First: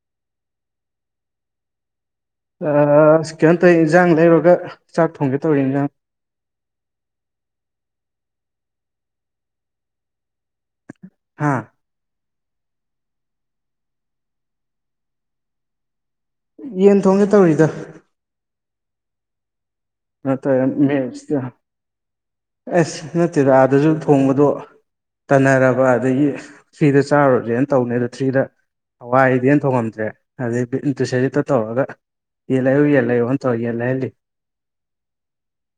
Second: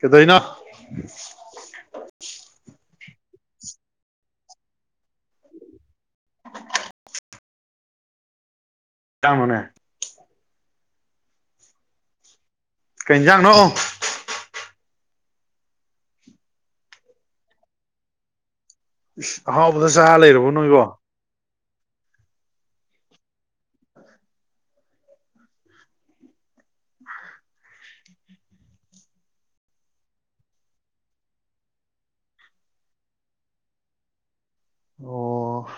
ꯀꯗꯅ ꯑꯁ ꯀꯩꯅꯣꯝ ꯇꯧ ꯏꯟꯖꯥꯡ ꯂꯩꯔꯨꯔꯒ ꯆꯥꯛ ꯊꯣꯡꯒꯦ ꯇꯧꯔꯤ ꯏꯟꯖꯥꯡ [unintelligible] ꯀꯃꯅꯦ ꯍꯥꯥ ꯀꯩꯖꯥꯡꯅꯣ ꯌꯦꯟ ꯊꯣꯡꯁꯦ ꯇꯧꯔꯤꯗ ꯍꯥꯎ ꯑ ꯃ ꯑꯁ ꯅꯠꯇꯦꯗ ꯑꯥꯗꯁꯨ ꯊꯣꯡꯕꯗꯣ ꯇꯅꯔꯕ ꯑꯗꯒꯤ ꯊ꯭ꯔꯤꯗ ꯆꯥꯔꯨꯨꯔꯁꯦꯅ ꯇꯧꯅꯤ ꯑꯗ ꯊ꯭ꯔꯤꯗ ꯍꯋꯥꯏ ꯑꯩꯗꯤ ꯍ ꯊꯣꯡꯉꯝꯗ꯭ꯔꯦ ꯑꯗꯨꯗꯩꯟ ꯇꯨꯁꯔꯤꯇ ꯇꯧꯔꯒ ꯏꯂ ꯏꯦꯂ ꯏ ꯑꯣꯟ ꯇꯣꯦꯂ ꯏꯜꯂꯤ ꯑꯣ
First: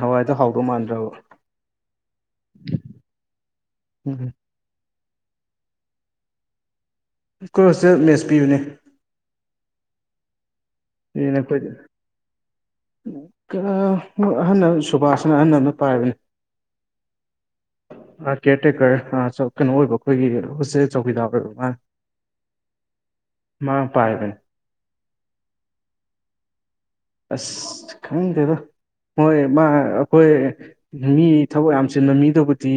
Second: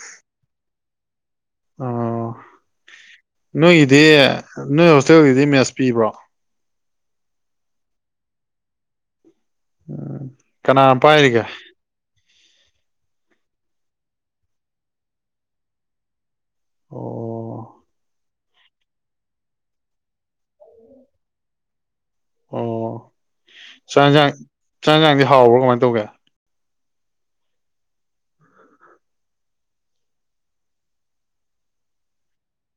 ꯍꯋꯥꯏꯗ ꯍꯥꯎꯗꯧ ꯃꯥꯟꯗ꯭ꯔꯕ ꯑꯣ ꯅꯣꯏꯒꯤꯗꯤ ꯎꯝ ꯅꯣꯏ ꯍꯣꯁꯇꯦꯜꯒꯤꯗꯤ ꯃꯦꯁ ꯄꯤꯕ꯭ꯔꯣ ꯑꯩꯈꯣꯏ ꯍꯖꯤꯦ ꯃꯦꯁ ꯄꯤꯌꯨꯅꯦ ꯀꯅꯥꯅ ꯄꯥꯏꯔꯤꯒꯦ ꯑꯍꯜ ꯁꯨꯕꯥꯁꯅ ꯑꯍꯟꯅ ꯑꯃꯗ ꯄꯥꯏꯕꯅꯤ ꯑꯣ ꯀꯦꯌꯔ ꯇꯦꯀꯔ ꯀꯩꯅꯣ ꯑꯣꯏꯕ ꯑꯩꯈꯣꯏꯒꯤ ꯍꯣꯁꯦ ꯆꯧꯀꯤꯗꯥ ꯑꯣꯏꯕ ꯃꯥ ꯑꯣ ꯆꯔ ꯌꯦꯟꯁꯥꯡ ꯄꯥꯏꯕꯅꯦ ꯆꯔ ꯌꯦꯟꯁꯥꯡꯗꯤ ꯍꯥꯎꯕ꯭ꯔꯥ ꯀꯃꯥꯏꯅ ꯇꯧꯒꯦ ꯑꯁ ꯈꯪꯗꯦꯗ ꯍꯣꯏ ꯃꯥ ꯑꯩꯈꯣꯏ ꯃꯤ ꯊꯕꯛ ꯌꯥꯝ ꯆꯤꯟꯕ ꯃꯤꯗꯨꯕꯨꯗꯤ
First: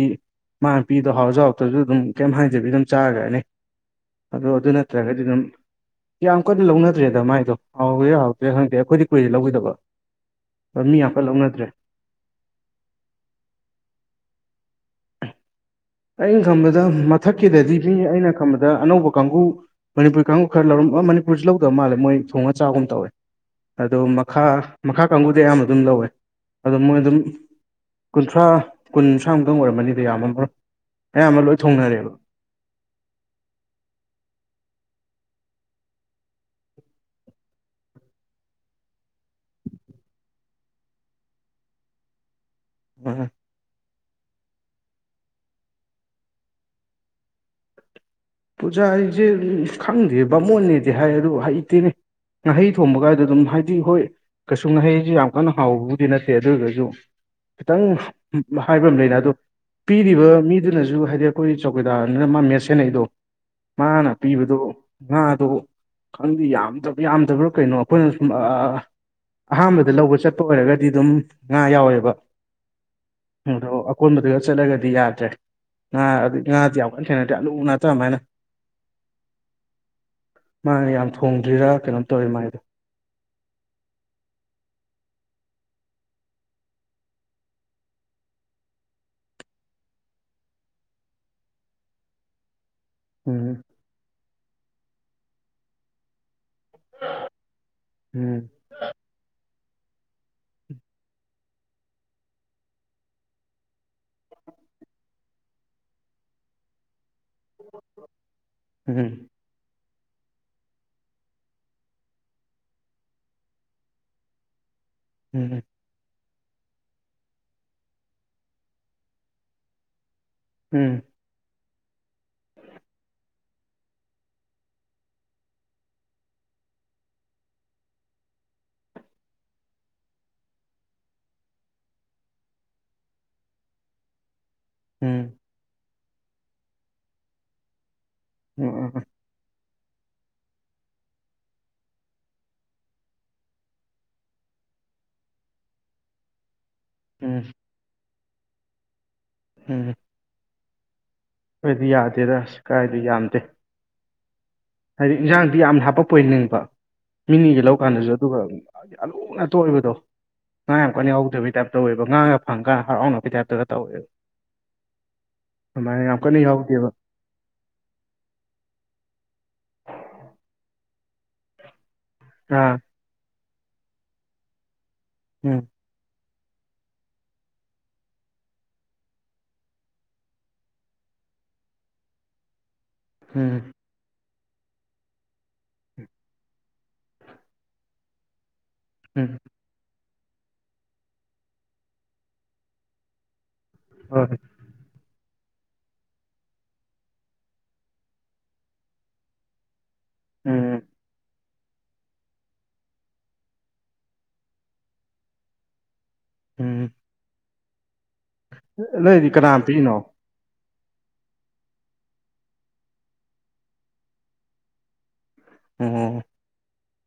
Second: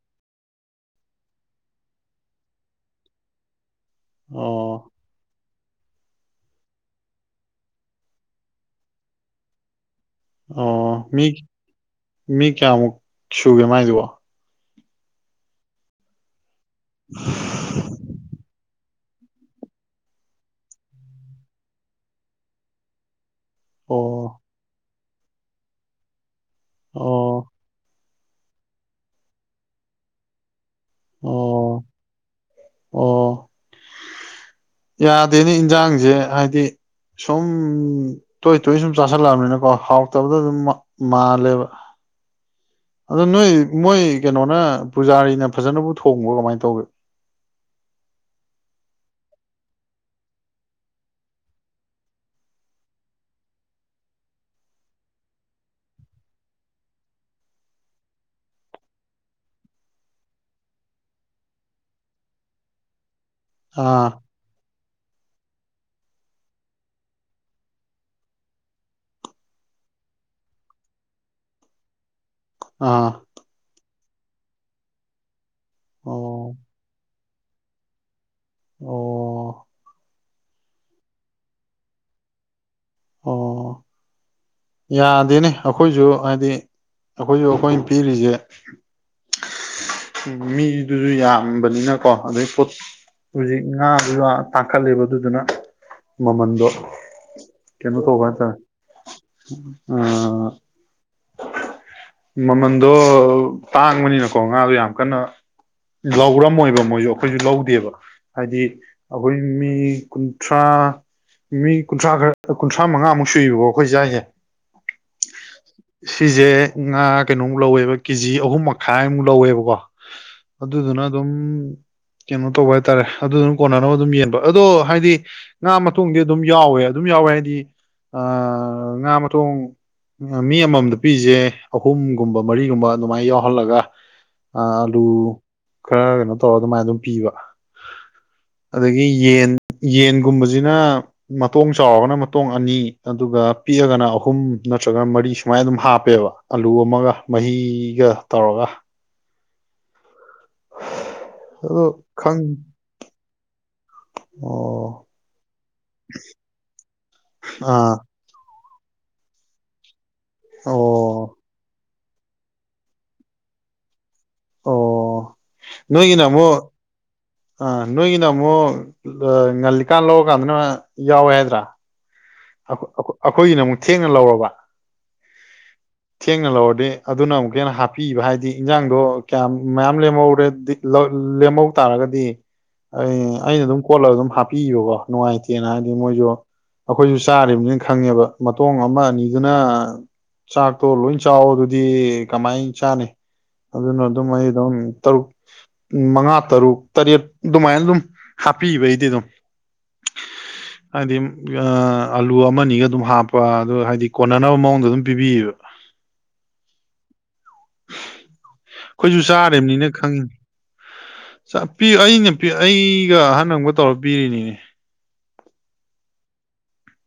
ꯃꯥ ꯅꯨꯄꯤꯗꯣ ꯍꯥꯎꯁꯨ ꯍꯥꯎꯗ꯭ꯔꯁꯨ ꯑꯗꯨꯝ ꯀꯩꯝ ꯍ ꯍꯥꯏꯖꯕꯤ ꯑꯗꯨꯝ ꯆꯥꯈ꯭ꯔꯅꯤ ꯑꯗ ꯑꯗꯨ ꯑꯣ ꯅꯠꯇ꯭ꯔ ꯍꯥꯏꯒ ꯑꯗꯨ ꯅꯝ ꯌꯥꯝꯌꯥꯝ ꯀꯟꯅ ꯂꯧꯅꯗ꯭ꯔꯦꯗ ꯃꯥꯏꯗꯣ ꯍꯥꯎꯦ ꯌꯥꯥꯎꯗ꯭ꯔꯦ ꯈꯪꯗꯦ ꯑꯩꯈꯣꯏꯗꯤ ꯀꯨꯏꯗꯤ ꯂꯧꯧꯕꯈꯤꯗꯕ ꯑꯣ ꯃꯤ ꯃꯤ ꯀꯌꯥꯃꯨꯛ ꯁꯨꯒꯦ ꯃꯥꯏꯁꯤꯕꯣ ꯑꯩꯅ ꯈꯕꯗ ꯃꯊꯛꯀꯤꯗꯗꯤ ꯃꯤ ꯑꯩꯅ ꯈꯕꯗ ꯑꯗ ꯑꯅꯧꯕ ꯀꯥꯡꯒꯕꯨ ꯃꯅꯤꯄꯨꯔꯤ ꯀꯥꯡꯕꯨ ꯈꯔ ꯂꯧꯔꯝꯕ ꯃꯅꯤꯄꯨꯔꯁꯤ ꯂꯧꯗꯕ ꯃꯥꯜꯂꯦ ꯃꯣꯏ ꯊꯣꯡꯉꯒ ꯆꯥꯛꯒꯨꯝ ꯇꯧꯋꯦ ꯑꯗꯨ ꯑꯣ ꯃꯈꯥ ꯃꯈꯥ ꯀꯥꯡꯕꯨꯗꯤ ꯑꯌꯥꯝꯕ ꯑꯗꯨꯝ ꯂꯧꯋꯦ ꯑꯗꯣ ꯃꯣꯏ ꯑꯗꯨꯝ ꯑꯣ ꯀꯨꯟꯊ꯭ꯔꯥ ꯀꯨꯟ ꯁꯟꯁ꯭ꯔꯥꯨꯛꯇꯪ ꯑꯣꯏꯔꯝꯃꯅꯤꯗꯣ ꯌꯥꯝꯃꯔꯣ ꯍ ꯑꯃꯔ ꯂꯣꯏ ꯑꯣ ꯊꯣꯡꯅꯔꯒꯂꯣ ꯑꯣ ꯌꯥꯗꯦꯅꯦ ꯏꯟꯁꯥꯡꯁꯦ ꯍꯥꯏꯗꯤ ꯁꯨꯝ ꯇꯣꯏ ꯇꯣꯏ ꯁꯨꯝ ꯆꯥꯥꯁꯜꯂꯛꯑꯕꯅꯤꯅꯀꯣ ꯍꯥꯎꯇꯕꯗ ꯑꯗꯨꯝ ꯃꯥꯜꯂꯦꯕ ꯑꯗ ꯑ ꯅꯣꯏ ꯃꯣꯏ ꯀꯩꯅꯣꯅ ꯄꯨꯖꯥꯔꯤꯅ ꯐꯖꯅꯕꯨ ꯊꯣꯡꯕ ꯀꯃꯥꯏꯅ ꯇꯧꯋꯤ ꯄꯨꯖꯥ ꯑꯩꯁꯦ ꯈꯪꯗꯦ ꯕꯥꯃꯣꯟꯅꯦꯗꯤ ꯍꯥꯏ ꯑꯗꯨ ꯍꯩꯇꯦꯅꯦ ꯉꯍꯩ ꯊꯣꯡꯕ ꯀꯥꯏꯗ ꯑꯗꯨꯝ ꯍꯥꯏꯗꯤ ꯍꯣꯏ ꯀꯩꯁꯨ ꯉꯍꯩꯁꯨ ꯌꯥꯝ ꯀꯟꯅ ꯍꯥꯎꯕꯕꯨꯗꯤ ꯅꯠꯇꯦ ꯑꯗꯨ ꯑꯣꯏꯔꯒꯁꯨ ꯈꯤꯇꯪ ꯍꯥꯏꯕ ꯑꯃ ꯂꯩꯅ ꯑꯗꯣ ꯄꯤꯔꯤꯕ ꯃꯤꯗꯨꯅꯁꯨ ꯍꯥꯏꯗꯤ ꯑꯩꯈꯣꯏ ꯆꯧꯀꯤꯗꯥꯔꯅꯤꯅ ꯃꯥ ꯃꯦꯠ ꯁꯦꯟꯅꯩꯗꯣ ꯃꯥꯅ ꯑꯥ ꯄꯤꯕꯗꯣ ꯉꯥꯗꯨ ꯈꯪꯗꯦ ꯌꯥꯝꯗ ꯌꯥꯝꯗꯕ꯭ꯔꯥ ꯀꯩꯅꯣ ꯑꯩꯈꯣꯏꯅ ꯁꯨꯝ ꯑꯍꯥꯟꯕꯗ ꯂꯧꯕ ꯆꯠꯄ ꯑꯣꯏꯔꯒꯗꯤ ꯑꯗꯨꯝ ꯉꯥ ꯌꯥꯎꯋꯦꯕ ꯑꯥ ꯑꯗꯣ ꯑꯀꯣꯟꯕꯗꯨꯒ ꯆꯠꯂꯒꯗꯤ ꯌꯥꯗ꯭ꯔꯦ ꯉꯥ ꯑꯣ ꯉꯥꯗꯤ ꯌꯥꯝ ꯀꯟ ꯈꯦꯅ ꯇ ꯎꯅ ꯇ ꯑꯃꯥꯏꯅ ꯑꯣ ꯃꯥꯅꯦ ꯌꯥꯝ ꯊꯣꯡꯗ꯭ꯔꯤꯔꯥ ꯀꯩꯅꯣꯝ ꯇꯧꯋꯤ ꯃꯥꯏꯗꯣ ꯑꯣ ꯌꯥꯗꯦꯅꯦ ꯑꯩꯈꯣꯏꯁꯨ ꯍꯥꯏꯗꯤ ꯑꯩꯈꯣꯏꯁꯨ ꯑꯩꯈꯣꯏꯅ ꯄꯤꯔꯤꯁꯦ ꯎꯝ ꯃꯤꯗꯨꯁꯨ ꯌꯥꯝꯕꯅꯤꯅꯀꯣ ꯑꯗꯨꯩ ꯄꯣꯠ ꯍꯧꯖꯤꯛ ꯎꯝ ꯉꯥꯗꯨ ꯇꯥꯡꯈꯠꯂꯦꯕ ꯑꯗꯨꯗꯨꯅ ꯃꯃꯜ ꯣ ꯀꯩꯅꯣ ꯎꯝ ꯇꯧꯕꯠꯇ ꯑ ꯃꯃꯟꯗꯣ ꯇꯥꯡꯕꯅꯤꯅꯀꯣ ꯉꯥꯗꯣ ꯌꯥꯝ ꯀꯟꯅ ꯂꯧꯔꯝꯃꯣꯏꯕ ꯃꯣꯏꯁꯨ ꯑꯩꯈꯣꯏꯁꯨ ꯂꯧꯗꯦꯕ ꯍꯥꯏꯗꯤ ꯎꯝ ꯑꯩꯈꯣꯏ ꯃꯤ ꯀꯨꯟꯊ꯭ꯔꯥ ꯃꯤ ꯀꯨꯟꯊ꯭ꯔꯥ ꯈꯔ ꯀꯨꯟꯊ꯭ꯔꯥ ꯃꯉꯥꯃꯨꯛ ꯁꯨꯏꯕꯀꯣ ꯑꯩꯈꯣꯏ ꯖꯏꯁꯦ ꯎꯝꯝ ꯁꯤꯁꯦ ꯉꯥ ꯀꯩꯅꯣꯃꯨꯛ ꯂꯧꯋꯦꯕ ꯀꯦꯖꯤ ꯑꯍꯨꯝ ꯃꯈꯥꯏꯃꯨꯛ ꯂꯧꯋꯦꯕꯀꯣ ꯑꯗꯨꯗꯨꯅ ꯎꯝ ꯑꯗꯨꯝ ꯀꯩꯅꯣ ꯇꯧꯕ ꯍꯥꯏꯇꯥꯔꯦ ꯑꯗꯨꯗꯨꯅ ꯀꯣꯟꯅꯅꯕ ꯑꯗꯨꯝ ꯌꯦꯟꯕ ꯑꯗꯣ ꯍꯥꯏꯗꯤ ꯉꯥ ꯃꯇꯨꯡꯗꯤ ꯑꯗꯨꯝ ꯌꯥꯎꯋꯦ ꯑꯗꯨꯝ ꯌꯥꯎꯋꯦ ꯍꯥꯏꯗꯤ ꯑ ꯉꯥ ꯃꯊꯣꯡ ꯃꯤ ꯑꯃꯃꯝꯗ ꯄꯤꯁꯦ ꯑꯍꯨꯝꯒꯨꯝꯕ ꯃꯔꯤꯒꯨꯝꯕ ꯑꯗꯨꯃꯥꯏꯅ ꯌꯥꯎꯍꯜꯂꯒ ꯑ ꯑꯂꯨ ꯎꯝ ꯈꯔ ꯀꯩꯅꯣ ꯇꯧꯔꯒ ꯑꯗꯨꯃꯥꯏꯅ ꯑꯗꯨꯝ ꯄꯤꯕ ꯎꯝ ꯑꯗꯒꯤ ꯌꯦꯟ ꯌꯦꯟꯒꯨꯝꯕꯁꯤꯅ ꯃꯇꯣꯡ ꯆꯥꯎꯕꯅ ꯃꯇꯣꯡ ꯑꯅꯤ ꯑꯗꯨꯒ ꯄꯤꯛꯑꯒꯅ ꯑꯍꯨꯝ ꯅꯠꯇ꯭ꯔꯒꯅ ꯃꯔꯤ ꯁꯨꯃꯥꯏꯅ ꯑꯗꯨꯝ ꯍꯥꯞꯄꯦꯕ ꯑꯂꯨ ꯑꯃꯒ ꯎꯝ ꯃꯍꯤꯒ ꯇꯧꯔꯒ ꯎꯝ ꯑꯗꯣ ꯑꯩꯣꯏꯗꯤ ꯌꯥꯗꯦꯗ ꯈꯪ ꯑꯁ ꯀꯥꯏꯗ ꯌꯥꯝꯗꯦ ꯑꯣ ꯍꯥꯏꯗꯤ ꯏꯟꯁꯥꯡꯗꯤ ꯌꯥꯝꯅ ꯍꯥꯄꯛꯄ ꯑꯣꯏꯅꯤꯡꯕ ꯃꯤꯅꯤꯒꯤ ꯑꯥ ꯂꯧꯀꯥꯟꯗꯁꯨ ꯑꯗꯨꯒ ꯑꯂꯨꯅ ꯇꯣꯛꯏꯕꯗꯣ ꯉꯥꯏ ꯑꯣ ꯌꯥꯝꯨ ꯀꯅꯤ ꯍꯧꯗꯕꯩ ꯇꯥꯏꯞ ꯇꯧꯋꯦꯕ ꯉꯥꯡꯉꯒ ꯐꯪꯒꯥꯟ ꯍꯔꯥꯎꯅꯄꯤ ꯇꯥꯏꯞꯇꯒ ꯇꯧꯋꯦꯕ ꯑꯣ ꯑꯗꯨꯃꯥꯏꯅ ꯌꯥꯝ ꯅꯣꯏꯒꯤꯅ ꯀꯅꯤ ꯑꯃꯨꯛ ꯍꯥꯎꯗꯤꯦꯕ ꯑꯥ ꯅꯣꯏꯒꯤꯅ ꯑꯃꯨꯛ ꯉꯜꯂꯤꯀꯥꯟ ꯂꯔꯀꯥꯟꯗꯅ ꯌꯥꯎꯋꯦ ꯍꯥꯏꯗ꯭ꯔꯥ ꯑꯥ ꯑꯩꯈꯣꯏꯒꯤꯅ ꯑꯃꯨꯛ ꯊꯦꯡꯅ ꯂꯧꯔꯕ ꯎꯝ ꯊꯦꯡꯅ ꯂꯧꯔꯗꯤ ꯑꯗꯨꯅ ꯑꯃꯨꯛꯀ ꯍꯦꯟꯅ ꯍꯥꯞꯄꯤꯕ ꯍꯥꯏꯗꯤ ꯏꯟꯖꯥꯡꯗꯣ ꯀꯌꯥꯝ ꯃꯌꯥꯝ ꯂꯦꯝꯍꯧꯔꯦ ꯂꯦꯝꯍꯧ ꯇꯥꯔꯒꯗꯤ ꯑꯩ ꯑꯩꯅ ꯎꯝ ꯑꯗꯨꯝ ꯀꯣꯠꯂꯒ ꯑꯗꯨꯝ ꯍꯥꯞꯄꯤꯕꯣꯀꯣ ꯅꯨꯡꯉꯥꯏꯇꯦꯅ ꯍꯥꯏꯗꯤ ꯃꯣꯏꯁꯨ ꯑꯩꯈꯣꯏꯁꯨ ꯆꯥꯔꯤꯕꯅꯤꯅ ꯈꯪꯉꯦꯕ ꯃꯇꯣꯡ ꯑꯃ ꯎꯝ ꯑꯅꯤꯗꯨꯅ ꯆꯥꯛꯇꯣ ꯂꯣꯏ ꯆꯥꯛꯑꯣ ꯑꯗꯨꯗꯤ ꯀꯃꯥꯏꯅ ꯆꯥꯅꯤ ꯑꯗꯨꯅ ꯑꯗꯨꯝ ꯍꯣꯏ ꯑꯩ ꯑꯗꯨꯝ ꯇꯔꯨꯛ ꯃꯉꯥ ꯇꯔꯨꯛ ꯇꯔꯦꯠ ꯑꯗꯨꯃꯥꯏꯅ ꯑꯗꯨꯝ ꯍꯥꯞꯄꯤꯕꯩꯗꯤ ꯑꯗꯨꯝ ꯎꯝ ꯍꯥꯏꯗꯤꯝ ꯑꯂꯨ ꯑꯃꯅꯤꯅꯤꯒ ꯑꯗꯨꯝ ꯍꯥꯞꯄ ꯑꯗꯨ ꯍꯥꯏꯗꯤ ꯀꯣꯟꯅꯅꯕ ꯃꯑꯣꯡꯗ ꯑꯗꯨꯝ ꯄꯤꯕꯤꯌꯦꯕ ꯎꯝ ꯑꯩꯈꯣꯏꯁꯨ ꯅꯣꯏꯗꯤ ꯀꯅꯥꯅ ꯆꯥꯅꯤꯅ ꯄꯤꯔꯤꯅꯣ ꯈꯪꯉꯤ ꯑꯩꯅ ꯑꯩꯒ ꯑꯍꯟꯒ ꯇꯧꯔ ꯄꯤꯔꯤꯅꯤꯅꯦ ꯑꯣ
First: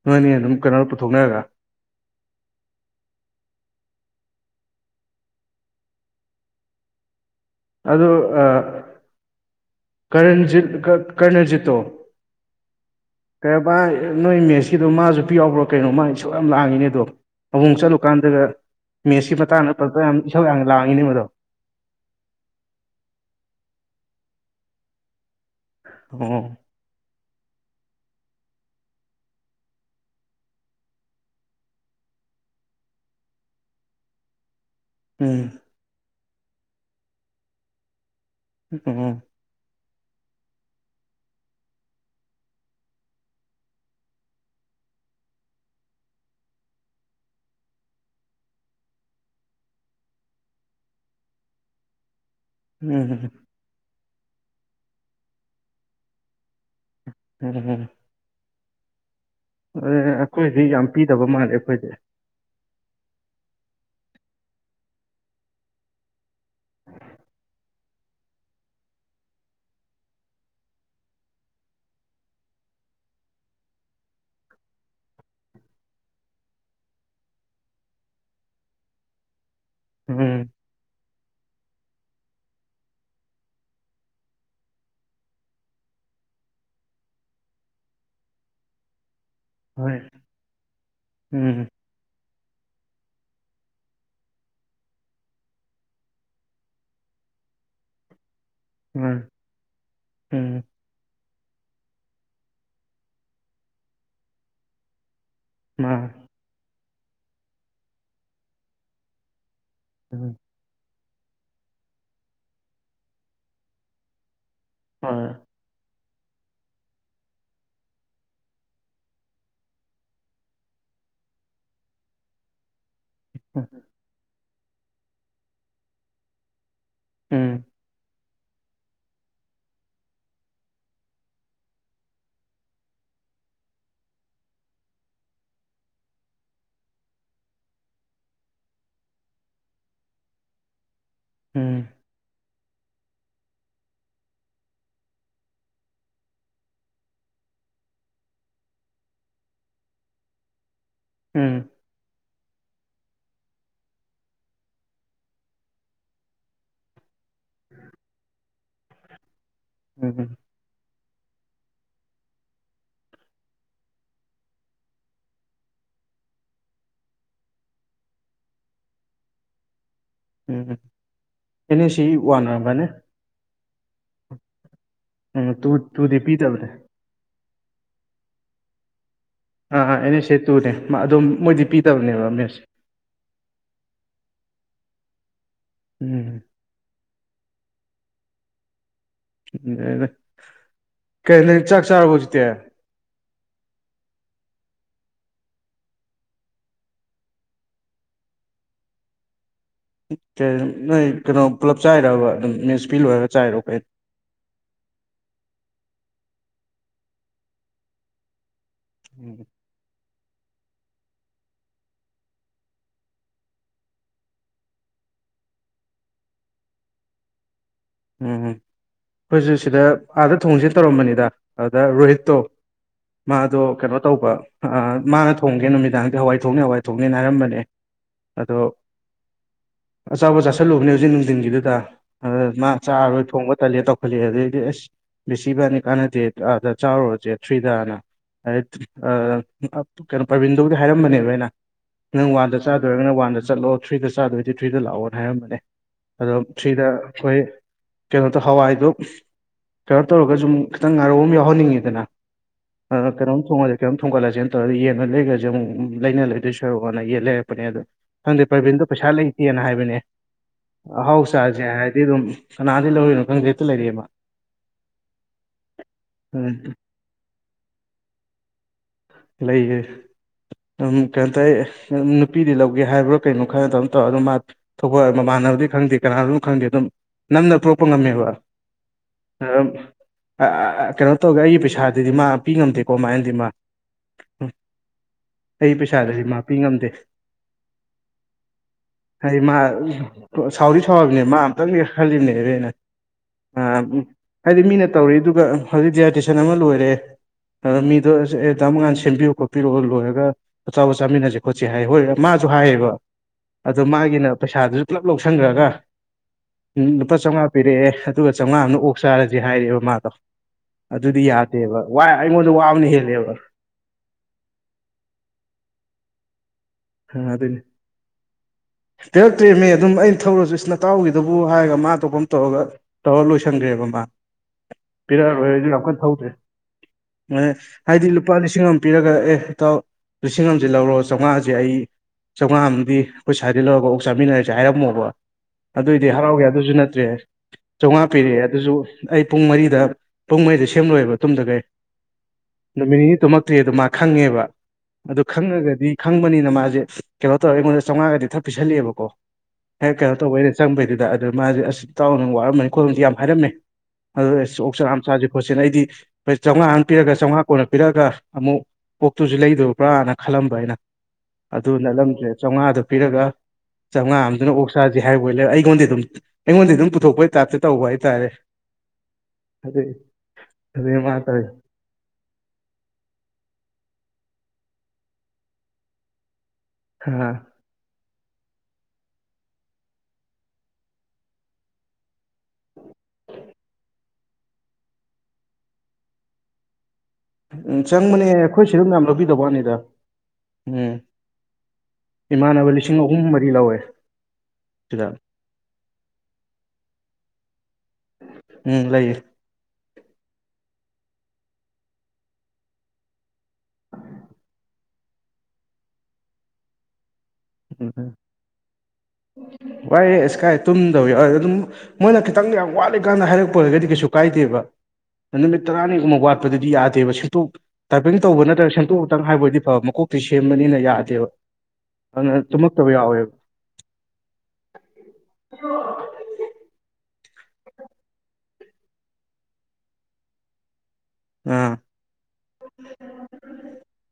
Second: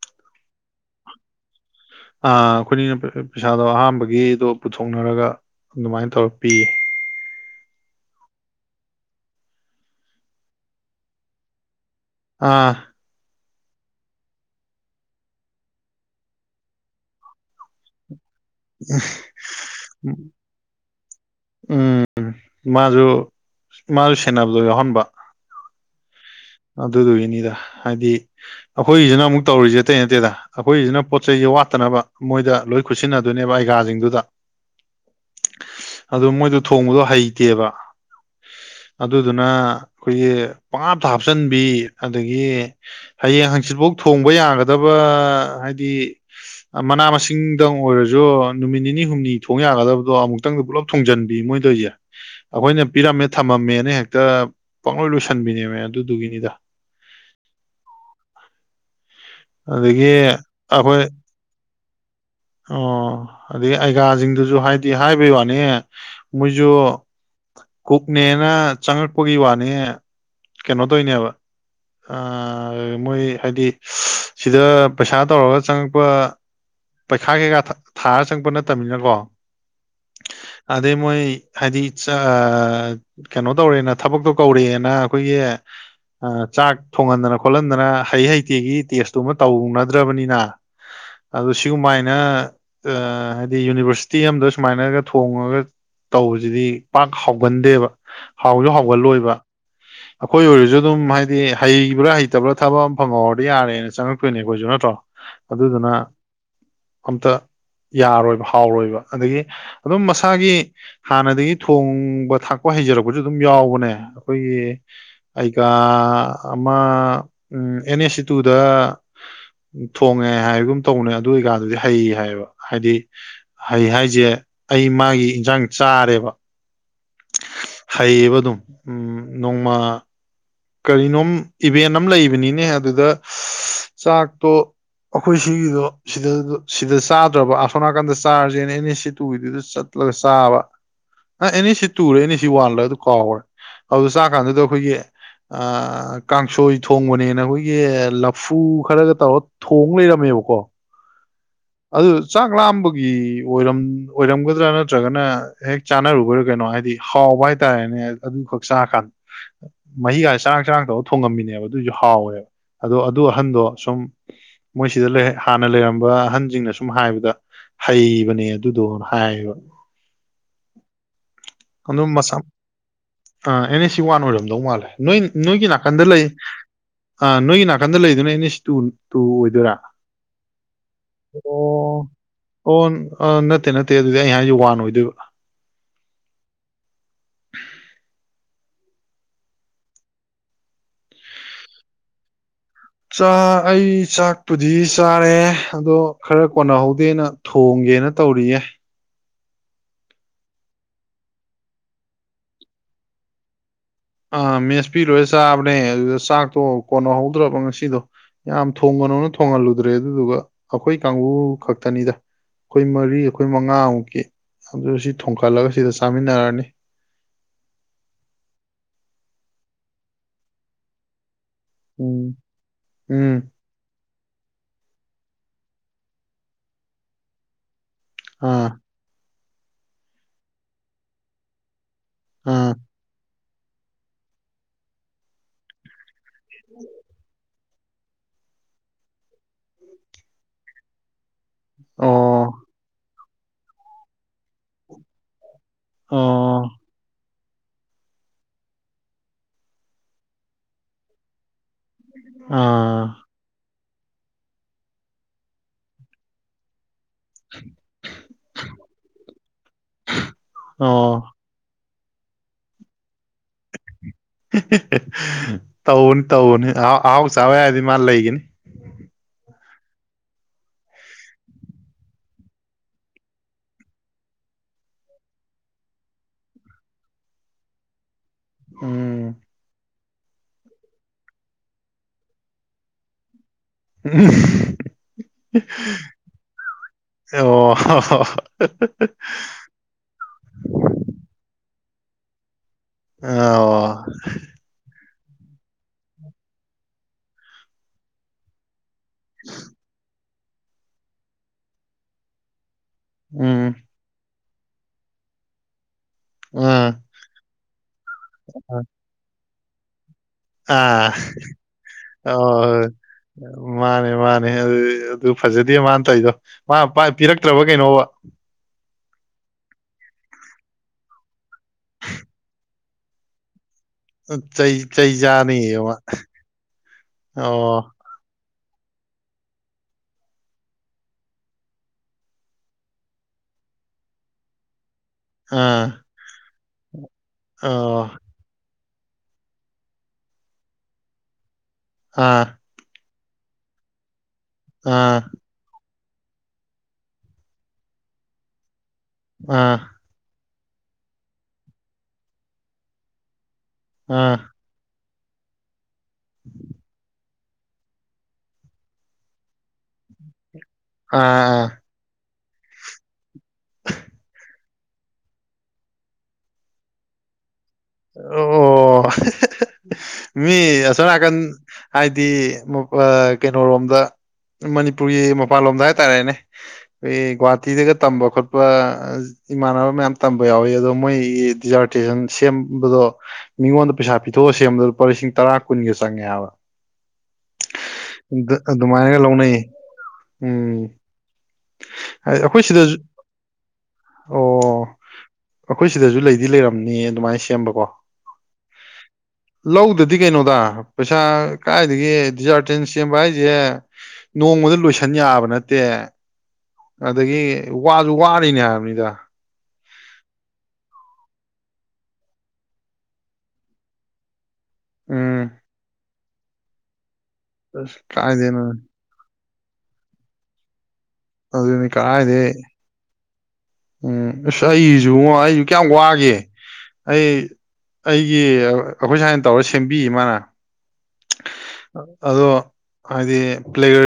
ꯅꯣꯏꯅꯦ ꯑꯗꯨꯝ ꯀꯩꯅꯣ ꯄꯨꯊꯣꯛꯅꯔꯒ ꯑ ꯑꯩꯈꯣꯏꯅꯤꯅ ꯄꯩꯁꯥꯗꯣ ꯑꯍꯥꯥꯟꯕꯒꯤꯗꯣ ꯄꯨꯊꯣꯛꯅꯔꯒ ꯑꯗꯨꯃꯥꯏꯅ ꯇꯧꯔ ꯄꯤꯌꯦ ꯑꯗꯨ ꯀꯔꯟꯖꯤꯠ ꯀꯔꯅꯖꯤꯠꯇꯣ ꯑꯥ ꯀꯕꯥ ꯅꯣꯏ ꯃꯦꯁꯀꯤꯗꯣ ꯃꯥꯁꯨ ꯄꯤ ꯌꯥꯎꯕ꯭ꯔꯣ ꯀꯩꯅꯣ ꯃꯥ ꯁꯨꯡꯛ ꯌꯥꯝ ꯂꯥꯡꯉꯤꯅꯦꯗꯣ ꯑꯃꯨꯨꯡꯛ ꯆꯠꯂꯨꯀꯥꯟꯗ ꯑꯗꯨꯒ ꯃꯦꯠꯁꯀꯤ ꯃꯇꯥꯡꯗ ꯄ ꯌꯥꯝ ꯏꯁꯥꯎ ꯌꯥꯝ ꯂꯥꯡꯉꯤꯅꯦ ꯃꯗꯣ ꯃꯥꯁꯨ ꯃꯥꯁꯨ ꯁꯦꯟꯅꯕꯗꯣ ꯌꯥꯎꯍꯟꯕ ꯑꯣ ꯑꯗꯨꯗꯨꯒꯤꯅꯤꯗ ꯍꯥꯏꯗꯤ ꯑꯩꯈꯣꯏꯒꯤꯁꯤꯅ ꯑꯃꯨꯛ ꯇꯧꯔꯤꯁꯦ ꯑꯇꯩ ꯅꯠꯇꯇꯩꯗ ꯑꯩꯈꯣꯏꯒꯤꯁꯤꯅ ꯄꯣꯠ ꯆꯩ ꯋꯥꯠꯇꯅꯕ ꯃꯣꯏꯗ ꯂꯣꯏ ꯈꯨꯠꯁꯤꯟꯅꯗꯣꯏꯅꯦꯕ ꯑꯩꯒꯥꯁꯤꯡꯗꯨꯗ ꯎꯝ ꯑꯗꯨ ꯃꯣꯏꯗꯣ ꯊꯣꯡꯕꯗꯣ ꯍꯩꯇꯦꯕ ꯎꯝ ꯑꯗꯨꯗꯨꯅ ꯑꯩꯈꯣꯏꯒꯤ ꯄꯥ ꯊ ꯍꯥꯞꯆꯟꯕꯤ ꯑꯗꯒꯤ ꯍꯌꯦꯡ ꯍꯪꯆꯤꯠꯐꯥꯎ ꯊꯣꯡꯕ ꯌꯥꯒꯗꯕ ꯍꯥꯏꯗꯤ ꯃꯅꯥ ꯃꯁꯤꯡꯗꯪ ꯑꯣꯏꯔꯁꯨ ꯅꯨꯃꯤꯠ ꯅꯤꯅꯤ ꯍꯨꯝꯅꯤ ꯊꯣꯡ ꯌꯥꯒꯗꯕꯗꯣ ꯑꯃꯨꯛꯇꯪꯗ ꯄꯨꯂꯞ ꯊꯣꯡꯖꯤꯟꯕꯤ ꯃꯣꯏꯗꯣꯏꯁꯦ ꯑꯩꯈꯣꯏꯅ ꯄꯤꯔꯝꯃꯦ ꯎꯝ ꯊꯝꯃꯝꯃꯦꯅ ꯍꯦꯛꯇ ꯄꯪꯂꯣꯏ ꯂꯣꯏꯁꯟꯕꯤꯅꯦꯕ ꯑꯗꯨꯗꯨꯒꯤꯅꯤꯗ ꯍꯝ ꯍꯝ ꯑꯦ ꯑꯗꯒꯤ ꯑꯩꯈꯣꯏꯗꯤ ꯌꯥꯝ ꯑꯩꯈꯣꯏ ꯄꯤꯗꯕ ꯃꯥꯜꯂꯦ ꯑꯩꯈꯣꯏꯁꯦ ꯑꯣ ꯑꯗꯨꯗꯩ ꯑꯒꯥꯁꯤꯡꯗꯨꯁꯨ ꯍꯥꯏꯗꯤ ꯍꯥꯏꯕꯩ ꯋꯥꯅꯤ ꯃꯣꯏꯁꯨ ꯀꯛꯅꯦꯅ ꯆꯪꯉꯛꯄꯒꯤ ꯋꯥꯅꯦ ꯀꯩꯅꯣ ꯇꯣꯏꯅꯦꯕ ꯃꯣꯏ ꯍꯥꯏꯗꯤ ꯁꯤꯗ ꯄꯩꯁꯥ ꯇꯧꯔꯒ ꯆꯪꯉꯛꯄ ꯄꯩꯈꯥ ꯀꯩꯀꯥ ꯊꯥꯔ ꯆꯪꯄ ꯅꯠꯇꯕꯅꯤꯅꯀꯣ ꯎꯝ ꯑꯗꯩ ꯃꯣꯏ ꯍꯥꯏꯗꯤ ꯀꯩꯅꯣ ꯇꯧꯔꯦꯅ ꯊꯕꯛꯇꯣ ꯀꯧꯔꯦꯅ ꯑꯩꯈꯣꯏꯒꯤ ꯆꯥꯛ ꯊꯣꯡꯍꯟꯗꯅ ꯈꯣꯠꯍꯟꯗꯅ ꯍꯩ ꯍꯩꯇꯦꯒꯤ ꯇꯦꯁ ꯑꯗꯨꯃ ꯍꯣꯏ ꯇꯧꯅꯗ꯭ꯔꯕꯅꯤꯅ ꯑꯗꯨ ꯎꯝ ꯁꯤꯒꯨꯝꯃꯥꯏꯅ ꯑ ꯍꯥꯏꯗꯤ ꯌꯨꯅꯤꯚꯔꯁꯤꯇꯤ ꯑꯝꯗ ꯁꯨꯃꯥꯏꯅꯒ ꯊꯣꯡꯉꯒ ꯇꯧꯕꯁꯤꯗꯤ ꯄꯥꯛ ꯍꯥꯎꯒꯟꯗꯦꯕ ꯍꯥꯎꯁꯨ ꯍꯣꯏ ꯍꯥꯎꯒꯜꯂꯣꯏꯕ ꯑꯩꯈꯣꯏ ꯎꯝ ꯑꯣꯏꯔꯁꯨ ꯑꯗꯨꯝ ꯍꯥꯏ ꯗꯤ ꯍꯩꯕ꯭ꯔꯥ ꯍꯩꯇꯕ꯭ꯔꯥ ꯊꯕꯛ ꯑꯃ ꯐꯪꯍꯧꯔꯗꯤ ꯌꯥꯔꯦꯅ ꯆꯪꯉꯛꯇꯣꯏꯅꯦ ꯑꯩꯈꯣꯏꯁꯨ ꯅꯠꯇ꯭ꯔꯣ ꯑꯗꯨꯗꯨꯅ ꯃꯥ ꯑꯝꯇ ꯌꯥꯔꯣꯏꯕ ꯍꯥꯎꯔꯣꯏꯕ ꯑꯗꯒꯤ ꯑꯗꯨꯝ ꯎꯝ ꯃꯁꯥꯒꯤ ꯍꯥꯟꯅꯗꯒꯤ ꯊꯣꯡꯕ ꯊꯥꯛꯄ ꯍꯩꯖꯔꯛꯄꯁꯨ ꯑꯗꯨꯝ ꯌꯥꯎꯕꯅꯦ ꯑꯩꯈꯣꯏꯒꯤ ꯍꯣꯏ ꯑꯩꯒ ꯑꯃ ꯎꯝ ꯑꯦꯟ ꯑꯦꯁ ꯁꯤ ꯇꯨꯗ ꯊꯣꯡꯉꯦ ꯍꯥꯏꯕꯒꯨꯝ ꯇꯧꯅꯦ ꯑꯗꯨ ꯑꯣꯏꯀꯥꯟꯗꯨꯗꯤ ꯍꯩ ꯍꯥꯏꯌꯦꯕ ꯍꯥꯏꯗꯤ ꯍꯩ ꯍꯥꯏꯁꯦ ꯑꯩ ꯃꯥꯒꯤ ꯏꯟꯁꯥꯡ ꯆꯥꯔꯦꯕ ꯎꯝ ꯂꯩꯌꯦꯕ ꯑꯗꯨꯝ ꯎꯝ ꯅꯣꯡꯃ ꯀꯔꯤꯅꯣꯝ ꯏꯚꯦꯟ ꯑꯃ ꯂꯩꯕꯅꯤꯅꯦ ꯑꯗꯨꯗ ꯆꯥꯛꯇꯣ ꯑꯩꯈꯣꯏ ꯁꯤꯒꯤꯗꯣ ꯁꯤꯗ ꯁꯤꯗ ꯆꯥꯗ꯭ꯔꯕ ꯑꯁꯣꯝ ꯅꯥꯀꯟꯗ ꯆꯥꯔꯁꯅ ꯑꯦꯟ ꯑꯦꯁ ꯁꯤ ꯇꯨꯒꯤꯗꯨ ꯆ ꯁꯥꯥꯕ ꯎꯝ ꯑꯦꯅꯤꯁꯤ ꯇꯨꯔꯦ ꯑꯦꯅꯤꯁꯤ ꯋꯥꯟꯂ ꯑꯗꯨ ꯀꯥꯎꯈꯧꯔꯦ ꯀꯥꯎꯗ ꯆꯥꯛ ꯀꯥꯟꯗꯨꯗ ꯑꯩꯈꯣꯏꯒꯤ ꯑ ꯀꯥꯡꯁꯣꯏ ꯊꯣꯡꯕꯅꯦꯅ ꯑꯩꯈꯣꯏꯒꯤ ꯂꯐꯨ ꯈꯔꯒ ꯇꯧꯔ ꯊꯣꯡ ꯂꯩꯔꯝꯃꯦꯕꯀꯣ ꯎꯝ ꯑꯗꯨ ꯆꯥ ꯀꯂꯥꯝꯕ ꯑꯣꯏꯔꯝꯒꯗ꯭ꯔꯥ ꯅꯠꯇ꯭ꯔꯒꯅ ꯍꯦꯛ ꯆꯥꯟꯅꯔꯨꯕ꯭ꯔꯥ ꯀꯩꯅꯣ ꯍꯥꯏꯗꯤ ꯍꯥꯎꯕ ꯍꯥꯏꯇꯥꯔꯦꯅꯦ ꯑꯗꯨꯈꯛ ꯆꯥꯉꯀꯥꯟꯗ ꯎꯝꯝ ꯆꯥꯡ ꯆꯔꯥꯡ ꯇꯧꯒ ꯊꯣꯡꯉꯝꯃꯤꯅꯦꯕ ꯑꯗꯨꯏꯁꯨ ꯍꯥꯎꯋꯦꯕ ꯑꯗꯣ ꯑꯗꯨ ꯑꯍꯟꯗꯣ ꯁꯨꯝ ꯃꯣꯏꯁꯤꯗ ꯍꯥꯟꯅ ꯂꯩꯔꯝꯕ ꯑꯍꯟꯁꯤꯡꯅ ꯁꯨꯝ ꯍꯥꯏꯕꯗ ꯍꯩꯕꯅꯦ ꯑꯗꯨꯗꯣ ꯍꯥꯏꯕ ꯎꯝ ꯑꯦꯟ ꯑꯦꯁ ꯁꯤ ꯋꯥ ꯑꯣꯏꯔꯝꯕꯅꯦ ꯑꯥ ꯑꯦꯟ ꯑꯦꯁ ꯁꯤ ꯋꯥꯟ ꯑꯣꯏꯔꯝꯗꯧ ꯃꯥꯜꯂꯦ ꯅꯣꯏ ꯎꯝ ꯅꯣꯏꯒꯤ ꯇꯨ ꯅꯥꯀꯟꯗ ꯇꯨꯗꯤ ꯂꯩ ꯄꯤꯗꯕꯅꯦ ꯑ ꯅꯣꯏꯒꯤ ꯅꯥꯀꯟꯗ ꯂꯩꯗꯅ ꯑꯦꯟ ꯑꯦ ꯏꯁ ꯇꯨ ꯇꯨ ꯑꯣꯏꯗꯣꯏꯔꯥ ꯑꯥ ꯑꯦꯟ ꯑꯦꯁ ꯑꯦ ꯇꯨꯅꯦ ꯑꯗꯨꯝ ꯃꯣꯏꯗꯤ ꯑꯣ ꯄꯤꯗꯕꯅꯦꯕ ꯃꯦꯠꯁ ꯑꯣ ꯑ ꯅꯠꯇꯦ ꯅꯠꯇꯦ ꯑꯗꯨꯗꯤ ꯑꯩ ꯍꯥꯏꯁꯁꯤꯦ ꯋꯥꯟ ꯑꯣꯏꯗꯣꯏꯕ ꯎꯝ ꯀꯩꯅ ꯆꯥꯛ ꯆꯥꯔꯕ ꯍꯧꯖꯤꯛꯇꯤ ꯥ ꯑꯩ ꯆꯥꯛꯄꯨꯗꯤ ꯆꯥꯔꯦ ꯑꯗꯣ ꯈꯔ ꯀꯣꯟꯅꯍꯧꯗꯦꯅ ꯊꯣꯡꯒꯦꯅ ꯇꯧꯔꯤꯌꯦ ꯀ ꯅꯣꯏ ꯀꯩꯅꯣ ꯄꯨꯂꯞ ꯆꯥꯏꯔꯕ ꯑꯗꯨꯝ ꯃꯤꯁꯄꯤꯤ ꯂꯣꯏꯔꯒ ꯆꯥꯏꯔꯣ ꯑꯩ ꯑꯥ ꯃꯦꯁꯄꯤꯔꯣꯏ ꯆꯥꯕꯅꯦ ꯑꯗꯨꯗ ꯆꯥꯛꯇꯣ ꯀꯣꯟꯅꯧꯍꯧꯗ꯭ꯔꯕ ꯉꯁꯤꯗꯣ ꯌꯥꯝ ꯊꯣꯡꯒꯅꯣꯅ ꯊꯣꯡꯍꯜꯂꯨꯗ꯭ꯔꯦ ꯑꯗꯨꯗꯨꯒ ꯑꯩꯈꯣꯏ ꯀꯥꯡꯕꯨ ꯈꯛꯇꯅꯤꯗ ꯑꯩꯈꯣꯏ ꯃꯔꯤ ꯑꯩꯈꯣꯏ ꯃꯉꯥꯃꯨꯛꯀꯤ ꯑꯗꯨ ꯁꯤ ꯊꯣꯡꯒꯠꯂꯒ ꯁꯤꯗ ꯆꯥꯃꯤꯟꯅꯔꯅꯤ [unintelligible] ꯎꯝ ꯑꯩꯈꯣꯏꯁꯨ ꯁꯤꯗ ꯑꯥꯗ ꯊꯣꯡꯁꯦ ꯇꯧꯔꯝꯕꯅꯤꯗ ꯑꯗꯨꯗ ꯎꯝ ꯔꯣꯍꯤꯠꯇꯣ ꯎꯝ ꯃꯥꯗꯣ ꯀꯩꯅꯣ ꯇꯧꯕ ꯃꯥꯅ ꯊꯣꯡꯒꯦ ꯅꯨꯃꯤꯗꯥꯡꯗꯤ ꯍꯋꯥꯏ ꯊꯣꯡꯅꯦꯦ ꯍꯋꯥꯏ ꯊꯣꯡꯒꯦꯅ ꯍꯥꯏꯔꯝꯕꯅꯦ ꯑꯗꯣ ꯑꯥ ꯑꯆꯕ ꯆꯥꯁꯤꯜꯂꯨꯕꯅꯦ ꯍꯧꯖꯤꯛ ꯅꯨꯡꯊꯤꯟꯒꯤꯗꯨꯗ ꯃꯥ ꯑꯥ ꯆꯥꯔꯣꯏ ꯊꯣꯡꯕ ꯇꯜꯂꯦ ꯇꯧꯈꯠꯂꯛꯑꯦ ꯑꯗꯨꯗꯩꯗꯤ ꯑꯁ ꯕꯦꯁꯤ ꯐꯅꯤ ꯀꯥꯟꯅꯗꯦ ꯑꯥꯗ ꯆꯥꯔꯨꯔꯁꯦ ꯐ꯭ꯔꯤꯗꯥꯅ ꯑꯗ ꯀꯩꯅꯣ ꯄꯔꯕꯤꯟꯗꯨꯕꯨꯗꯤ ꯍꯥꯏꯔꯝꯕꯅꯦꯕ ꯑꯩꯅ ꯅꯪ ꯑꯣ ꯋꯥꯟꯗ ꯆꯥꯗꯣꯏꯔꯒ ꯅꯪ ꯋꯥꯟꯗ ꯆꯠꯂꯣ ꯊ꯭ꯔꯤꯗ ꯆꯥꯗꯣꯏꯗꯤ ꯊ꯭ꯔꯤꯗ ꯂꯥꯛꯑꯣꯅ ꯍꯥꯏꯔꯝꯕꯅꯦ ꯑꯗꯣ ꯑꯣ ꯁꯤ꯭ꯗ ꯑꯩꯈꯣꯏ ꯀꯩꯅꯣꯗꯣ ꯍꯋꯥꯏꯗꯣ ꯀꯩꯅꯣ ꯇꯧꯔꯒ ꯁꯨꯝ ꯈꯤꯇꯪ ꯉꯥꯏꯔꯧ ꯑꯃ ꯌꯥꯎꯍꯟꯅꯤꯡꯉꯤ ꯑꯗꯨꯅ ꯑꯥ ꯀꯩꯅꯣꯝ ꯊꯣꯡꯉꯁꯦ ꯀꯩꯅꯣꯝ ꯊꯣꯡꯒꯠꯂꯁꯦꯅ ꯇꯧꯔ ꯌꯦꯟꯅ ꯂꯩꯈ꯭ꯔꯁꯦ ꯑꯃꯨꯛ ꯂꯩꯅ ꯂꯩꯗꯣꯏ ꯁꯔꯨ ꯍꯅ ꯌꯦꯟ ꯂꯩꯔꯛꯄꯅꯦ ꯑꯗ ꯁꯟꯗꯦ ꯄ꯭ꯔꯕꯤꯟꯗꯣ ꯄꯩꯁꯥ ꯂꯩꯇꯦꯅ ꯍꯥꯏꯕꯅꯦ ꯑꯣ ꯑꯍꯥꯎ ꯆꯥꯁꯦ ꯍꯥꯏꯔꯗꯤ ꯑꯗꯨꯝ ꯀꯅꯥꯗꯤ ꯂꯧꯔꯤꯅꯣ ꯈꯪꯗꯦꯛꯇ ꯂꯩꯔꯤꯕ ꯇꯧꯅꯤ ꯇꯧꯅꯤ ꯑꯗꯨꯝ ꯑ ꯑꯍꯥꯎ ꯆꯥꯕ ꯌꯥꯔꯗꯤ ꯃꯥ ꯂꯩꯒꯅꯤ ꯂꯩꯒꯦ ꯀꯩꯅꯣ ꯇꯧꯋ ꯅꯨꯄꯤꯗꯤ ꯂꯧꯒꯦ ꯍꯥꯏꯕ꯭ꯔꯥ ꯀꯩꯅꯣ ꯈꯔꯅ ꯇꯧ ꯇꯧꯔꯒ ꯑꯗꯨ ꯃꯥ ꯊꯣꯛꯑꯦ ꯃꯃ ꯀꯥꯟꯅꯕꯗꯤ ꯈꯪꯗꯦ ꯀꯅꯥꯅ ꯈꯪꯗꯦ ꯑꯗꯨꯝ ꯅꯝꯅ ꯄꯔꯛꯄ ꯉꯝꯃꯦꯕ ꯎꯝ ꯀꯩꯅꯣ ꯇꯧꯒꯦ ꯑꯩꯒꯤ ꯄꯩꯁꯥꯗꯨꯗꯤ ꯃꯥ ꯄꯤ ꯉꯝꯗꯦꯀꯣ ꯀꯃꯥꯏꯅꯗꯤ ꯃꯥ ꯎꯝ ꯑꯩ ꯄꯩꯁꯥꯗꯗꯤ ꯃꯥ ꯄ ꯉꯝꯗꯦ ꯑꯣ ꯍꯥꯏꯗꯤ ꯃꯥ ꯁꯥꯎꯔꯤ ꯁꯥꯎꯔꯕꯅꯦ ꯃꯥ ꯑꯝꯇꯪ ꯈꯜꯂꯤꯕꯅꯦꯔꯦꯩꯅ ꯑꯣ ꯍꯥꯏꯗꯤ ꯃꯤꯅ ꯇꯧꯔꯤꯗꯨ ꯑꯗꯨꯒ ꯍꯧꯖꯤꯛꯇ ꯤꯌꯥꯔ ꯇꯨꯁꯟ ꯑꯃ ꯂꯣꯏꯔꯦ ꯃꯤꯗꯣ ꯇꯃꯥꯟ ꯁꯦꯝꯕꯤꯔꯣ ꯈꯣꯠꯄꯤꯔꯣ ꯂꯣꯏꯔꯒ ꯑꯆꯥꯕ ꯆꯥꯃꯤꯟꯅꯁꯦ ꯈꯣꯠꯁꯦ ꯍꯥꯏ ꯍꯣꯏ ꯃꯥꯁꯨ ꯍꯥꯏꯌꯦꯕ ꯎꯝ ꯑꯗ ꯃꯥꯒꯤꯅ ꯄꯩꯁꯥꯗꯨꯁꯨ ꯄꯨꯂꯞ ꯂꯧꯁꯟꯈ꯭ꯔꯒ ꯑꯥ ꯎꯝ ꯂꯨꯄꯥ ꯆꯥꯃꯉꯥ ꯄꯤꯔꯛꯑꯦ ꯑꯗꯨꯒ ꯆꯥꯝꯃꯉꯥ ꯑꯃꯅ ꯑꯣꯛ ꯆꯥꯔꯁꯦ ꯍꯥꯏꯔꯦꯕ ꯃꯥꯗꯣ ꯑꯥ ꯑꯗꯨꯗꯤ ꯌꯥꯗꯦꯕ ꯋꯥ ꯑ ꯑꯩꯉꯣꯟꯗ ꯋꯥꯅ ꯍꯦꯜꯂꯦꯕ ꯃꯥꯅꯦ ꯃꯥꯅꯦ ꯑꯗꯨ ꯑꯗꯨ ꯐꯖꯗꯦ ꯃꯥꯅ ꯇ ꯑꯩꯗꯣ ꯃꯥ ꯑꯗꯨꯅꯤ ꯄꯤꯔꯛꯇ꯭ꯔꯕ ꯀꯩꯅꯣꯕ ꯄꯤꯔꯛꯇ꯭ꯔꯦꯃꯦ ꯑꯗꯨꯝ ꯑꯩꯅ ꯊꯧꯔꯁꯨ ꯏꯁꯅ ꯇꯥꯎꯈꯤꯗꯕꯨ ꯍꯥꯏꯔꯒ ꯃꯥ ꯑꯇꯣꯞꯄ ꯑꯃ ꯇꯧꯔꯒ ꯇꯧꯔꯒ ꯂꯣꯏꯁꯟꯈ꯭ꯔꯦꯕ ꯆꯩ ꯆꯩ ꯄꯤꯔꯛꯑꯔꯣꯏꯔꯁꯨ ꯆꯥꯅꯤꯌꯦ ꯌꯥꯝ ꯃꯥ ꯀꯟ ꯊꯧꯗ꯭ꯔꯦ ꯑꯣ ꯍꯥꯏꯗꯤ ꯂꯨꯄꯥ ꯂꯤꯁꯤꯡ ꯑꯃ ꯄꯤꯔꯒ ꯑꯦ ꯏꯇꯥꯎ ꯂꯤꯁꯤꯡ ꯑꯃꯦ ꯂꯧꯔꯣ ꯆꯥꯝꯉꯥꯥꯁ ꯦ ꯑꯩ ꯆꯥꯝꯃꯉꯥ ꯑꯃꯗꯤ ꯑꯩꯈꯣꯏ ꯁ꯭ꯋꯥꯗꯩ ꯂꯧꯔꯒ ꯑꯣꯛ ꯆꯥꯃꯤꯟꯅꯔꯁꯦ ꯍꯥꯏꯔꯝꯃꯣꯕ ꯑꯥ ꯑꯗꯨꯏꯗꯤ ꯍꯔꯥꯎꯒꯦ ꯑꯗꯨꯁꯨ ꯅꯠꯇ꯭ꯔꯦ ꯆꯥꯝꯃꯉꯥ ꯑꯣ ꯄꯤꯔꯛꯑꯦ ꯑꯗꯨꯁꯨ ꯑꯩ ꯄꯨꯡ ꯃꯔꯤꯗ ꯄꯨꯡ ꯃꯔꯤꯗ ꯁꯦꯝꯂꯣꯏꯕ ꯇꯨꯝꯗꯈꯩ ꯑꯥ ꯅꯨꯃꯤꯠ ꯅꯤꯅꯤ ꯇꯃ ꯠꯇꯦ ꯑꯗꯨ ꯃꯥ ꯈꯪꯉꯦꯕ ꯑꯥ ꯑꯗꯨ ꯈꯪꯉꯒꯗꯤ ꯈꯪꯕꯅꯤꯅ ꯃꯥꯁꯦ ꯀꯩꯅꯣ ꯇꯧꯔꯒ ꯑꯩꯉꯣꯟꯗ ꯆꯥꯝꯃꯉꯥꯒꯗꯤꯊꯔ ꯄꯤꯁꯜꯂꯛꯦꯕꯀꯣ ꯑꯥ ꯍꯦꯛ ꯀꯩꯅꯣ ꯇꯧꯕꯩꯅꯁ ꯆꯪꯕꯩꯗꯨꯗ ꯑꯗꯨ ꯃꯥꯁꯦ ꯑꯁ ꯏꯇꯥꯎ ꯅꯪ ꯋꯥꯔꯝꯃꯅꯤ ꯈꯣꯠꯂꯗꯤ ꯌꯥꯝ ꯍꯥꯏꯔꯝꯃꯦ ꯑꯥ ꯑꯗꯨꯣꯛ ꯆꯔ ꯈꯣꯠꯁꯤꯅ ꯑꯩꯗꯤ ꯆꯧ ꯉꯥꯃ ꯄꯤꯔꯒꯥ ꯆꯧ ꯉꯃꯥ ꯀꯣꯟꯅ ꯄꯤꯔꯛꯑꯒ ꯑꯃꯨꯛ ꯄꯣꯛꯇꯨꯁꯨ ꯂꯩꯗꯣꯕ꯭ꯔꯥꯅ ꯈꯜꯂꯝꯕ ꯑꯩꯅ ꯑꯥ ꯑꯗꯨ ꯅꯠꯂꯝꯗ꯭ꯔꯦ ꯆꯥꯝꯃꯉꯥꯗ ꯄꯤꯔꯒ ꯆꯥꯝꯃꯉꯥ ꯑꯃꯝꯅ ꯑꯣꯛꯁꯥꯁꯦ ꯍꯥꯏꯕ ꯂꯩꯔꯦ ꯑꯩꯉꯣꯟꯗꯤ ꯑꯗꯨꯝ ꯑꯩꯉꯣꯟꯗꯤ ꯑꯗꯨꯝ ꯄꯨꯊꯣꯛꯄꯩ ꯇꯥꯞꯇ ꯇꯧꯕ ꯍꯥꯏꯇꯥꯔꯦ ꯑꯣ ꯑꯗꯨ ꯃꯤ ꯑꯁꯣꯝ ꯃꯥ ꯅꯥꯀꯟ ꯇꯧꯋꯤ ꯍꯥꯏꯗꯤꯨꯛ ꯀꯩꯅꯣꯔꯣꯝꯗ ꯃꯅꯤꯄꯨꯔꯒꯤ ꯃꯄꯥꯟꯂꯣꯝꯗ ꯍꯥꯏꯇꯥꯔꯦꯅꯦ ꯑꯩꯈꯣꯏꯒꯤ ꯑ ꯒꯨꯍꯥꯇꯤꯗꯒ ꯇꯝꯕ ꯈꯣꯠꯄ ꯏꯃꯥꯟꯅꯕ ꯃꯌꯥꯝ ꯇꯝꯕ ꯌꯥꯎꯋꯤ ꯑꯗꯣ ꯃꯣꯏꯒꯤ ꯗꯤꯖꯥꯔꯇꯦꯁꯟ ꯁꯦꯝꯕꯗꯣ ꯃꯤꯉꯣꯟꯗ ꯄꯩꯁꯥ ꯄꯤꯊꯣꯛꯑ ꯁꯦꯝꯕꯗ ꯂꯨꯄꯥ ꯂꯤꯁꯤꯡ ꯇꯔꯥ ꯀꯨꯟꯒ ꯆꯪꯉꯦ ꯍꯥꯏꯕ ꯎꯝ ꯆꯪꯕꯅꯦ ꯑꯩꯈꯣꯏ ꯁꯤꯗ ꯃꯌꯥꯝ ꯑꯗꯨꯃꯥꯏꯅꯒ ꯂꯧꯕꯤꯗꯕ ꯂꯧꯅꯩ ꯋꯥꯅꯤꯗ ꯎꯝ ꯍꯥꯏꯗꯤ ꯑꯩꯈꯣꯏ ꯏꯃꯥꯟꯅꯕ ꯁꯤꯗ ꯂꯤꯁꯤꯡ ꯑꯍꯨꯝ ꯃꯔꯤ ꯂꯧꯋꯦ ꯑꯣ ꯁꯤꯗ ꯑꯩꯈꯣꯏ ꯁꯤꯗꯁꯨ ꯂꯩꯗꯤ ꯂꯩꯔꯝꯅꯤ ꯑꯗꯨꯃꯥꯏꯅ ꯁꯦꯝꯕꯀꯣ ꯎꯝ ꯂꯩꯌꯦ ꯂꯧꯗꯗꯤ ꯀꯩꯅꯣꯗ ꯄꯩꯁꯥ ꯀꯥꯏꯗꯒꯤ ꯗꯤꯖꯥꯔꯇꯦꯟ ꯁꯦꯝꯕ ꯍꯥꯏꯁꯦ ꯅꯣꯡꯃꯗ ꯂꯣꯏꯁꯟ ꯌꯥꯕ ꯅꯠꯇꯦ ꯑꯗꯒꯤ ꯋꯥꯁꯨ ꯋꯥꯔꯤꯅꯦ ꯍꯥꯏꯕꯅꯤꯗ ꯋꯥꯏ ꯑꯁ ꯀꯥꯏ ꯇꯨꯝꯗꯧ ꯌꯥ ꯑꯗꯨꯝ ꯃꯣꯏꯅ ꯈꯤꯇꯪ ꯌꯥꯝ ꯋꯥꯠꯂꯤꯀꯥꯟꯅ ꯍꯥꯏꯔꯛꯄ ꯑꯣꯏꯒꯗꯤ ꯀꯩꯁꯨ ꯀꯥꯏꯗꯦꯕ ꯎꯝ ꯅꯨꯃꯤꯠ ꯇꯔꯥꯅꯤꯒꯨꯝꯕ ꯋꯥꯠꯄꯗꯨꯗꯤ ꯌꯥꯗꯦꯕ ꯁꯦꯡꯇꯣꯛ ꯇꯥꯏꯄꯤꯡ ꯇꯧꯕ ꯀꯥꯏꯗꯩꯅꯣ ꯅꯠꯇ꯭ꯔꯒ ꯁꯦꯡꯇꯣꯛ ꯑꯃꯇꯪ ꯍꯥꯏꯕꯗꯤ ꯃꯀꯣꯛꯇꯤ ꯁꯦꯝꯕꯅꯤꯅ ꯌꯥꯗꯦ ꯑꯗꯨ ꯑꯗꯨꯅꯤ ꯀ ꯀꯥꯏꯗꯩꯩ ꯌꯥꯎꯋꯦꯕ ꯎꯝ ꯑꯁ ꯑꯩꯁꯨ ꯑꯩꯁꯨ ꯀꯌꯥꯝ ꯋꯥꯒꯦ ꯑꯩ ꯑꯩꯒꯤ ꯑꯩꯈꯣꯏ ꯁꯨꯃꯥꯏꯅ ꯇꯧꯔ ꯁꯦꯝꯕꯤ ꯃꯥꯅ ꯑꯥ ꯑꯗꯣ ꯍꯥꯏꯗꯤ ꯄ꯭ꯂꯦꯔ